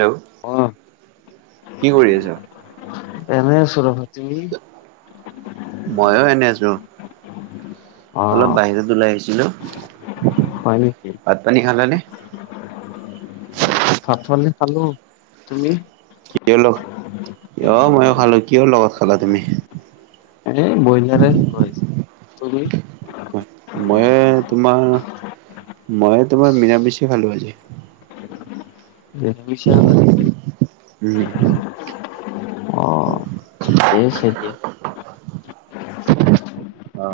Hello! অ', কি কৰি আছ? এনে আছো অলপ, তুমি? ময় এনে আছো। অলপ অ', বাহিৰত ওলাই আহিছিলো, হয় নেকি? ভাত-পানী খালা নে? ভাত-পানী খালো। তুমি? কিহ ল অ ময়ো খালো। কিহ লগত খালা তুমি? এ ব্ৰইলাৰ ল আইছি, তুমি? ময়ে তোমাৰ ময়ে তোমাৰ মৰামিষে খালো আজি। [unintelligible] উম। অ ঠিকে আছে দে। অ।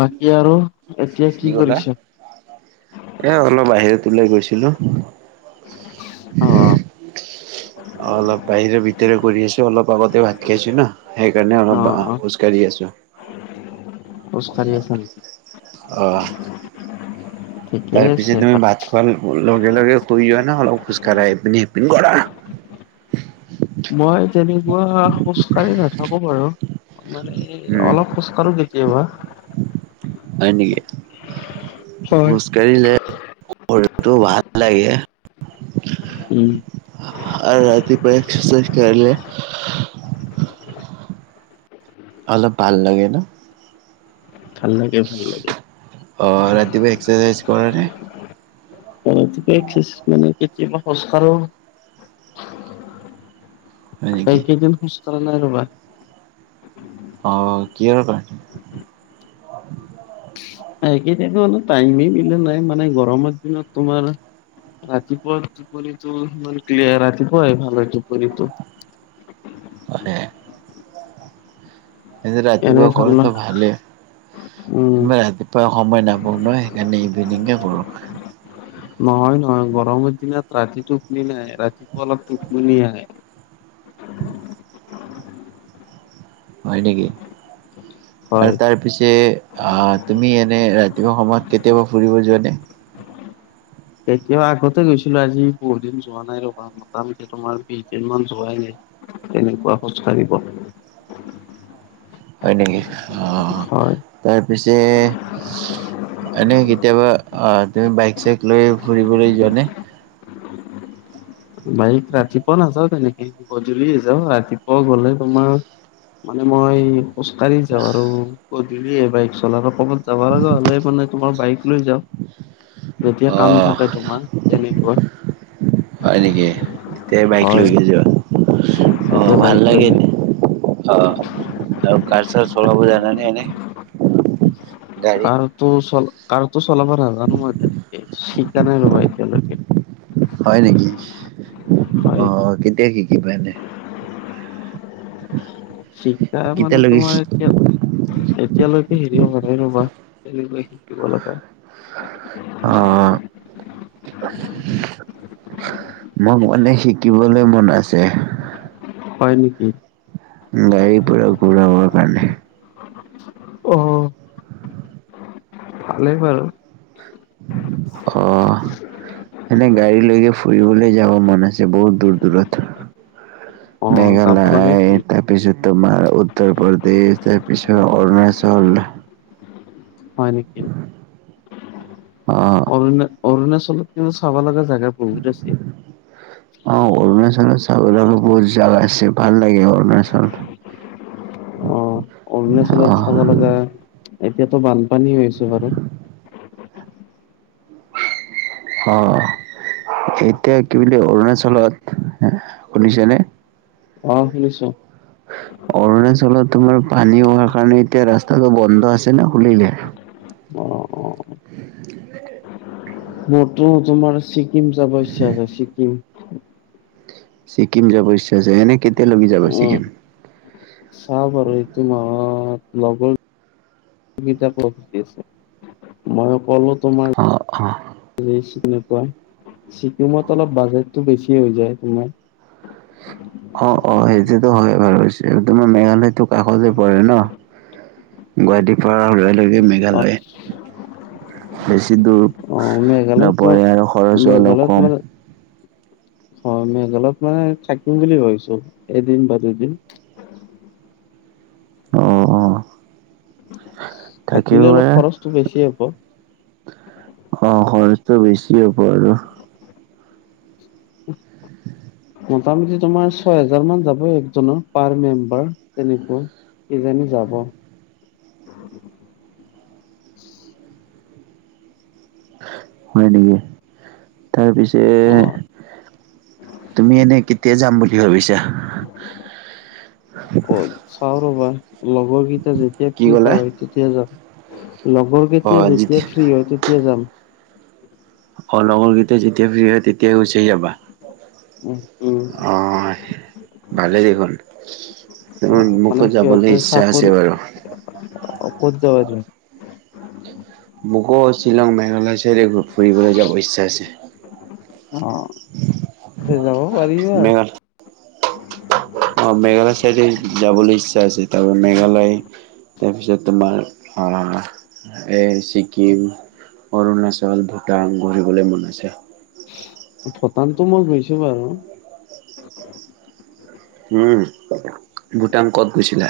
বাকী আৰু এতিয়া কি কলা? কৰিছা? এ অলপ বাহিৰত ওলাই গৈছিলো। অ অ। অ অলপ বাহিৰে ভিতৰে কৰি আছো অলপ আগতেও ভাত খাইছো না। সেইকাৰণে অলপ অ', অ'। খোজকাঢ়ি আছো। খোজকাঢ়ি আছা নেকি? অ। ঠিকেই তাৰ পিছত আছে তুমি বাৰু। ভাত খোৱাৰ লগে লগে শুই যোৱা না অলপ খোজ কঢ়া এপিনি সিপিনে কৰা? মই তেনেকুৱা খোজ কাঢ়ি নাথাকো বাৰু মানে উম অলপ খোজ কাঢ়ো [unintelligible] কেবা হয় নেকি হয়। [unintelligible] [unintelligible] ভাল লাগে। উম, আৰু ৰাতি পুৱাই এক্সাৰচাইজ কৰিলো। অলপ ভাল লাগে ন। ভাল লাগে ভাল লাগে অঁ ৰাতিপুৱা এক্সাৰচাইজ কৰা নে? অ ৰাতিপুৱা এক্সাৰচাইজ মানে কেতিয়াবা খোচ কাৰো। হয় নেকি এইকেইদিন পিছফালে নাই ৰ'বা। অ কিহৰ কাৰণে সেই কেইদিনটো অলপ টাইমে মিলা নাই মানে গৰমৰ দিনত তোমাৰ ৰাতিপুৱা টোপনি তোৰ মন ক্লিয়াৰ ৰাতিপুৱা হয় ভাল হয় টোপনি তোৰ হয় এনে ৰাতিপুৱা ভাল ন কৰাটো ভালে উম ৰাতিপুৱা সময় নাপাওঁ নহয় সেইকাৰণে ইভিনিঙে কৰোঁ। নহয় নহয় গৰমৰ দিনত ৰাতি টোপনি নাই ৰাতিপুৱা অলপ টোপনি আহে। হয় নেকি হয় আৰু তাৰ পিছে তুমি এনে ৰাতিপুৱা সময়ত কেতিয়াবা ফুৰিব যোৱা নে? কেতিয়াও আগতে গৈছিলো আজি বহু দিন যোৱা নাই ৰবা মোটামুটি তোমাৰ বিছদিনমান যোৱাই নাই। তেনেকুৱা খোজকাঢ়িব হয় নেকি অ হয় তাৰ পিছে এনেই কেতিয়াবা অ তুমি বাইক চাইক লৈ ফুৰিবলৈ যোৱানে বাইক ৰাতিপুৱা নাযাও তেনেকে গধূলিয়ে যাওঁ ৰাতিপুৱা গলে তোমাৰ মানে মই খোজকাঢ়ি যাওঁ আৰু [unintelligible] বাইক চলাৰ কবাত যাব লগা হ'লে মানে তোমাৰ বাইক লৈ যাম যেতিয়া কাম অ থাকে তোমাৰ তেনেকুৱা হয় নেকি? তে বাইক লৈ হয় গৈ যোৱা অ তেতিয়া ভাল বাইক লৈ লাগে যায় দে অ আৰু কাৰ চাৰ চলাব জানেনে এনেই কাৰতো চল কাৰোটো চলাব নাজানো মই তেনেকে শিকা নাই ৰ'বা এতিয়ালৈকে হয় নেকি হয় অ হয় কেতিয়া কি কিবা এনে উ [unintelligible] শিক্ষাৰ মানে তোমাৰ এতিয়ালৈকে হেৰি হোৱা নাই ৰবা কেনেকৈ শিকিব লগা অ মই মানে শিকিবলৈ মন আছে। হয় নেকি? গাড়ী পুৰা ঘূৰাবৰ কাৰণে অ ভালেই ভাল অ [unintelligible] এনে গাড়ী লৈকে ফুৰিবলৈ যাব মন আছে বহুত দূৰ দূৰত অ যাব লাগে মেঘালয় ফুৰিব তাত তাৰ পিছত তোমাৰ উত্তৰ প্ৰদেশ তাৰ পিছত অৰুণাচল। হয় নেকি অ অৰুণা অৰুণাচলত কিন্তু চাব লগা জেগা বহুত আছে। [unintelligible] অ অৰুণাচলত চাব লগা বহুত জাগা আছে ভাল লাগে অৰুণাচল। অ উ অৰুণাচলত চাব লগা এতিয়াতো বানপানী হৈছে বাৰু। অ এতিয়া কি বুলি অৰুণাচলত শুনিছেনে? অ শুনিছো। অৰুণাচলত তোমাৰ পানী হোৱাৰ কাৰণে এতিয়া ৰাস্তাটো বন্ধ আছে ন খুলিলে? অ অ মোৰতো তোমাৰ ছিকিম যাব ইচ্ছা আছে ছিকিম। ছিকিম যাব ইচ্ছা যায় এনে কেতিয়া লৈকে যাবা ছিকিম। চাহ বাৰু এইটো মাহত লগৰ কেইটাক লগ ধৰি আছে মই কলো তোমাৰ অ অ চিনি নাপায়। ছিকিমত অলপ বাজেটটো বেছি হৈ যায় তোমাৰ অ অ সেইটোতো হয়েই বাৰু পিছে তোমাৰ মেঘালয়তো কাষতে পৰে ন। গুৱাহাটী পৰা ওলালে অ মেঘালয় বেছি অ দূৰ মেঘালয়ত তোমাৰ নপৰে আৰু খৰচো অলপ মেঘালয়ত কম। মানে হয় মেঘালয়ত মানে থাকিম বুলি ভাবিছো এদিন বা দুদিন। অ অ থাকিব থাকিলে অলপ পাৰা খৰচটো বেছি হ'ব। অ খৰচটো বেছি হ'ব আৰু। মোটামুটি তোমাৰ ছয় হেজাৰ মান যাব একজনৰ পাৰ মেম্বাৰ তেনেকৈ কিজানি যাব। হয় নেকি তাৰ পিছে অ তুমি এনে কেতিয়া যাম বুলি ভাবিছা। অ চাও ৰ'বা লগৰকেইটা যেতিয়া কি ফ্ৰী ক'লা পায় তেতিয়া যাম। লগৰ কেইতা যেতিয়া ফ্ৰী হয় তেতিয়া যাম। অ লগৰ কেইতা যেতিয়া ফ্ৰি হয় তেতিয়াই গুচি যাবা। উম। উম অ ভালে অ দেখোন মোকো যাবলৈ ইচ্ছা আছে বাৰু অ ক'ত যাবা‌ তুমি? [unintelligible] মোকো শ্বিলং মেঘালয় চাইডে ফুৰিবলৈ যাব ইচ্ছা আছে। অ যাব পাৰিবা আৰু। মেঘালয় অ মেঘালয় চাইডে যাবলৈ ইচ্ছা আছে তাৰ মানে মেঘালয় তাৰপিছত তোমাৰ আহ এ ছিকিম অৰুণাচল ভূটান ঘূৰিবলে মন আছে। ভূটানটো মই গৈছো বাৰু। উম ভূটান ক'ত গৈছিলা।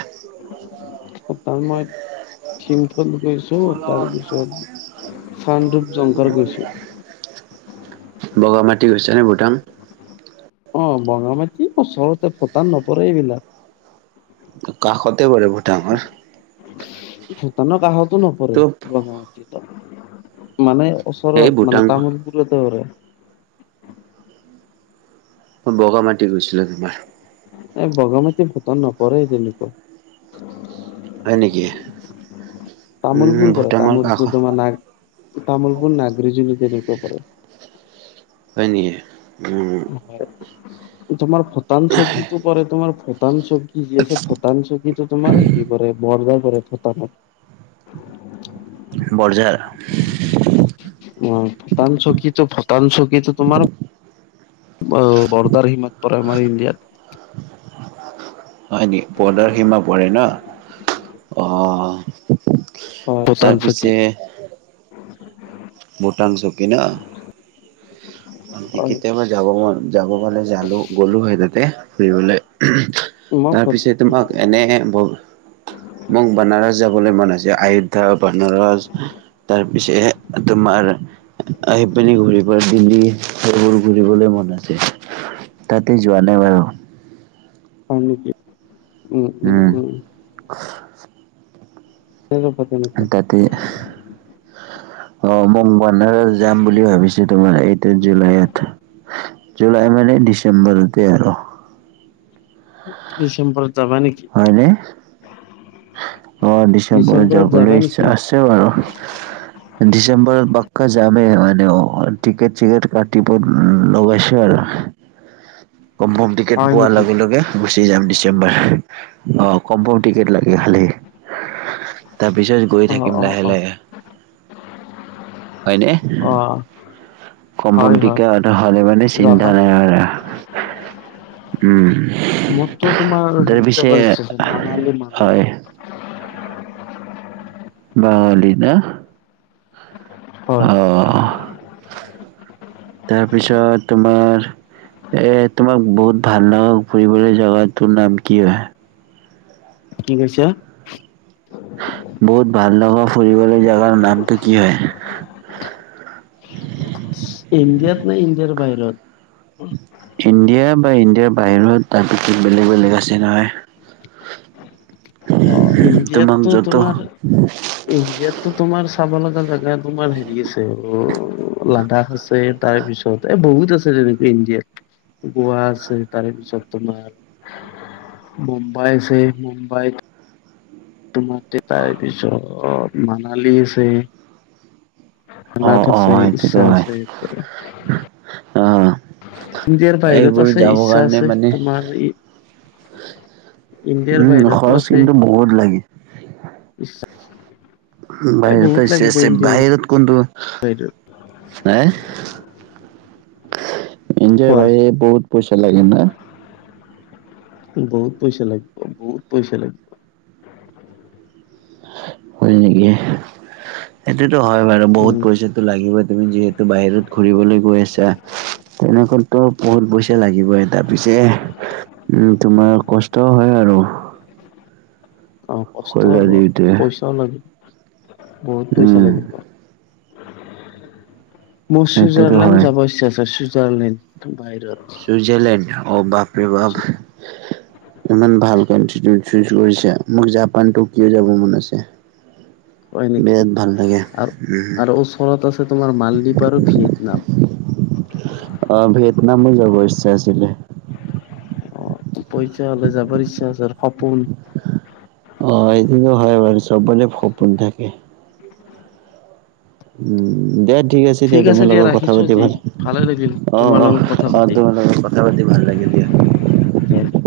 ভূটান মই। চিমফল গৈছো তাৰপিছত চানধূপ জংঘল গৈছো। বগা মাটি গৈ হৈছে নে, ভূটান? অ, বগা মাটি ওচৰতে, ভূটান নপৰে এইবিলাক। কাষতে পাৰে ভূটানৰ। ভূটানৰ কাষতো নপৰে টোপ বগা মাটিতো। মানে এই ওচৰত মানে ভূটান তামোলপুৰতে পৰে। বগা মাটি গৈছিলে, তোমাৰ। এই বগা মাটি ভূটান নপৰে যেনেকু হয় নেকি? উম তামোলপুৰ পৰে, ভূটানৰ কাষ তামোলপুৰ তোমাৰ নাগ, তামোলপুৰ নাগৰিজনী কেনেকুৱা পৰে। হয় নেকি? উম, হয়, তোমাৰ ভূটান [inaudible] পৰে তোমাৰ ভূটান চক কি যি আছে, ভূটান চকীতো তোমাৰ হেৰি পৰে, বৰ্দাৰ পৰে ভূটানত। বৰঝাৰ। অ, ভূটান চকীটো ভূটান চকীটো তোমাৰ অ, বৰ্দাৰ সীমত পৰে, আমাৰ ইণ্ডিয়াত। হয় নি, বৰ্দাৰ সীমা পৰে ন, অ, তাৰ পিছে [unintelligible] ভূটান চকী ন? হয় কেতিয়াবা যাব যাব পালে, জালো গ'লো হয় তাতে ফুৰিবলে। মই তাৰ হয় পিছত তোমাক, এনে ব মোক বানাৰছ যাবলৈ মন আছে, আয়োধ্যা, বানাৰছ। তাৰ পিছে তোমাৰ আহি পেনি ঘূৰি পৰা দিল্লী। সেইবোৰ ঘূৰিবলৈ মন আছ, তাতে যোৱা নাই বাৰু। হয় নেকি উম, উম, উম, [unintelligible] [unintelligible] তাতে, অ, মোক বনাৰত যাম বুলি ভাবিছো তোমাৰ এইটো জুলাইত। জুলাই মানে ডিচেম্বৰতে আৰু। ডিচেম্বৰত যাবা নেকি? হয়নে অ, ডিচেম্বৰত যাবা যাবলৈ ইচ্ছা নেকি? আছে। সেইটো এই বাৰু। ডিচেম্বৰত পাক্কা যামেই মানে অ, টিকেট-চিকেট কাটিব উম, লগাইছো আৰু কম, কম দি। টিকেট হয় পোৱাৰ নেকি? লগে লগে, গুচি যাম ডিচেম্বৰ। অ, কম্ফম টিকেট লাগে খালি, তাৰপিছত গৈ অ', থাকিম অ', লাহে অ', লাহে, হয়নে? অ', হয়, হয়, কম্ফমটিকে হ'লে মানে চিন্তা যাবা। নাই আৰু। উম, মোৰতো তোমাৰ হেৰি তাৰপিছে যাবাৰ ইচ্ছা আছে, মানালী হয় মানালী। বওলি ন হয়। অ' তাৰপিছত তোমাৰ। এই তোমাক বহুত ভাল লগা ফুৰিবলৈ জেগা তোৰ নাম কি হয়? কি কৈছে? বহুত ভাল লগা ফুৰিবলৈ জাগাৰ নামটো কি হয়? ইণ্ডিয়াতনে, ইণ্ডিয়াৰ বাহিৰত? ইণ্ডিয়া বা ইণ্ডিয়াৰ বাহিৰত তাৰ বিশেষ বেলেগ বেলেগ আছে নহয়। অ', তোমাক য'ত ইণ্ডিয়াতো তোমাৰ চাব লগা জেগা তোমাৰ হেৰি আছে অহ লাডাচ হৈছে তাৰপিছত এ বহুত আছে তেনেকুৱা ইণ্ডিয়াত। গোৱা আছে, তাৰেপিছত তোমাৰ মুম্বাই আছে,, মুম্বাইত তোমাৰ তে' তাৰপিছত মানালী আছে। অ' অনাথ অ' আছে, ইচ্ছা আছে, একবাৰে। অহ। ইণ্ডিয়াৰ বাহিৰত আছে, ইচ্ছা কাৰণে আছে মানে তোমাৰ ই ইণ্ডিয়াৰ উম বাহিৰতটো খৰচ আছে। কিন্তু বহুত লাগে ই বাহিৰত ইচ্ছা আছে, বাহিৰত কোনটো বাহিৰত হে! ইণ্ডিয়াৰ খোৱা বাহিৰি বহুত পইচা লাগে না। বহুত পইচা লাগিব, বহুত পইচা লাগিব। হয় নেকি? এইটোতো হয় বাৰু বহুত উম পইচা লাগিবই, তুমি যিহেতু বাহিৰত ঘুৰিবলৈ গৈ আছা। তেনেকে ত' বহুত পইচা লাগিবই, তাৰপিছে উম তোমাৰ কষ্টও হয় আৰু। অহ, কষ্ট কলা হ'ব, দিওঁতে পইচাও লাগিব, বহুত পইচা উম লাগিব। মই সেইটোতো চুইজাৰলেণ্ড হয় যাব ইচছি আছে, চুইজাৰলেণ্ড বাহিৰত। চুইজাৰলেণ্ড অহ বাপৰে-বাপ। ইমান ভাল কণ্টি তুমি চোজ কৰিছা মোক জাপান টকিঅ যাব মন আছে। হয় নেকি? বিৰাট ভাল লাগে উম, আৰু-আৰু ওচৰত আছে তোমাৰ মালদ্বীপ আৰু ভিয়েটনাম। অহ, ভিয়েটনামো যাব ইচ্ছা আছিলে। অ পইচা হ'লে যাবৰ ইচ্ছা আছে আৰু সপোন। অহ, এইটোতো হয় বাৰু, চবৰে সপোন থাকে। উম দে ঠিক আছে। তেতিয়া তোমাৰ দিয়া লগত কথা ৰাখিছো পাতি আজি ভাল, ভালে লাগিল অহ', তোমাৰ অহ', লগত কথা অহ' পাতি তোমাৰ লগত কথা পাতি ভাল লাগিল। দিয়া। দিয়া।